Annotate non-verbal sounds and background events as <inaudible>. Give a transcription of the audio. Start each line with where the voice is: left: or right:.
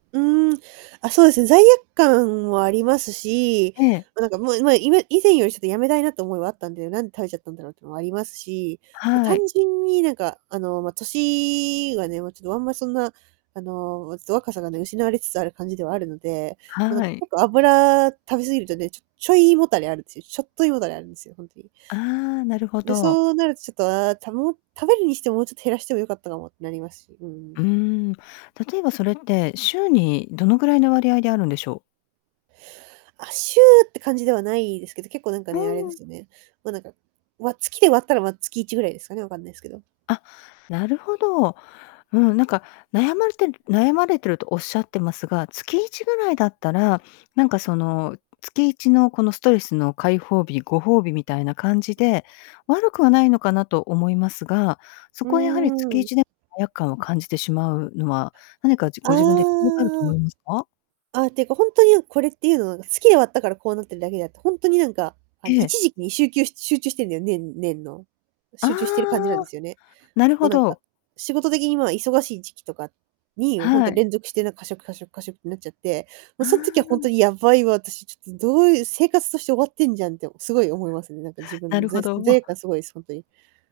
right: うーん、あ、そうですね、罪悪感もありますし、
left: ええ。
right: ま、なんかもうまあ今以前よりちょっと辞めたいなって思いはあったんだよ、なんで食べちゃったんだろうっていうのもありますし、ま、
left: は
right: 単
left: い。
right: 純になんかあの、ま、歳がね、もうちょっとあんまそんな、あのちょっと若さがね、失われつつある感じではあるので。もうなん
left: は
right: か
left: い。
right: けっこう油食べ過ぎるとね、ちょちょい胃もたれあるんですよ。ちょっと胃もたれあるんですよ、ほんとに。
left: ああ、なるほ
right: で、
left: ど。
right: そうなるとちょっと、ああ、たも食べるにしてももうちょっと減らしてもよかったかもってなりますし、う
left: うー
right: ん。
left: ん。例えばそれって週にどのぐらいの割合であるんでしょう？
right: あ、週って感じではないですけど、結構なんか
left: う
right: ね、あれで
left: ん。
right: すよね。もうなんか、わ月で割ったらまあ月1ぐらいですかね、分かんないですけど。
left: あ、なるほど。うん。なんか、悩まれてる悩まれてるとおっしゃってますが、月1ぐらいだったら、なんかその、月1のこのストレスの解放日、ご褒美みたいな感じで悪くはないのかなと思いますが、そ
right: うー
left: こはやはりつきい
right: ん。
left: ちで罪悪感を感じてしまうのは何かじ
right: あ
left: ご自分で <unintelligible> があると思
right: あ。
left: いますか？
right: ああ、っていうか本当になん、これっていうのはなんか、月で割ったからこうなってるだけであって、ほんとになんか、あの
left: ええ。
right: 一時期にしゅうきゅう集中してんだよ年年の。
left: ああ、
right: 集中してる感じなんですよね。
left: なる
right: 結構
left: ほ
right: なんか、
left: ど。
right: 仕事的にまあ忙しい時期とかにまあ、ほん
left: は
right: と
left: い。
right: 連続してなんか過食過食過食んなっちゃって、もう
left: あ
right: そん時は本当
left: あ。
right: にやばいわ私、ちょっとどういう生活として終わってんじゃんってすごい思いますね。なんか自
left: な
right: 分の
left: る
right: ざ
left: ほ
right: い
left: ど。
right: 罪悪感すごいです、ほんとに。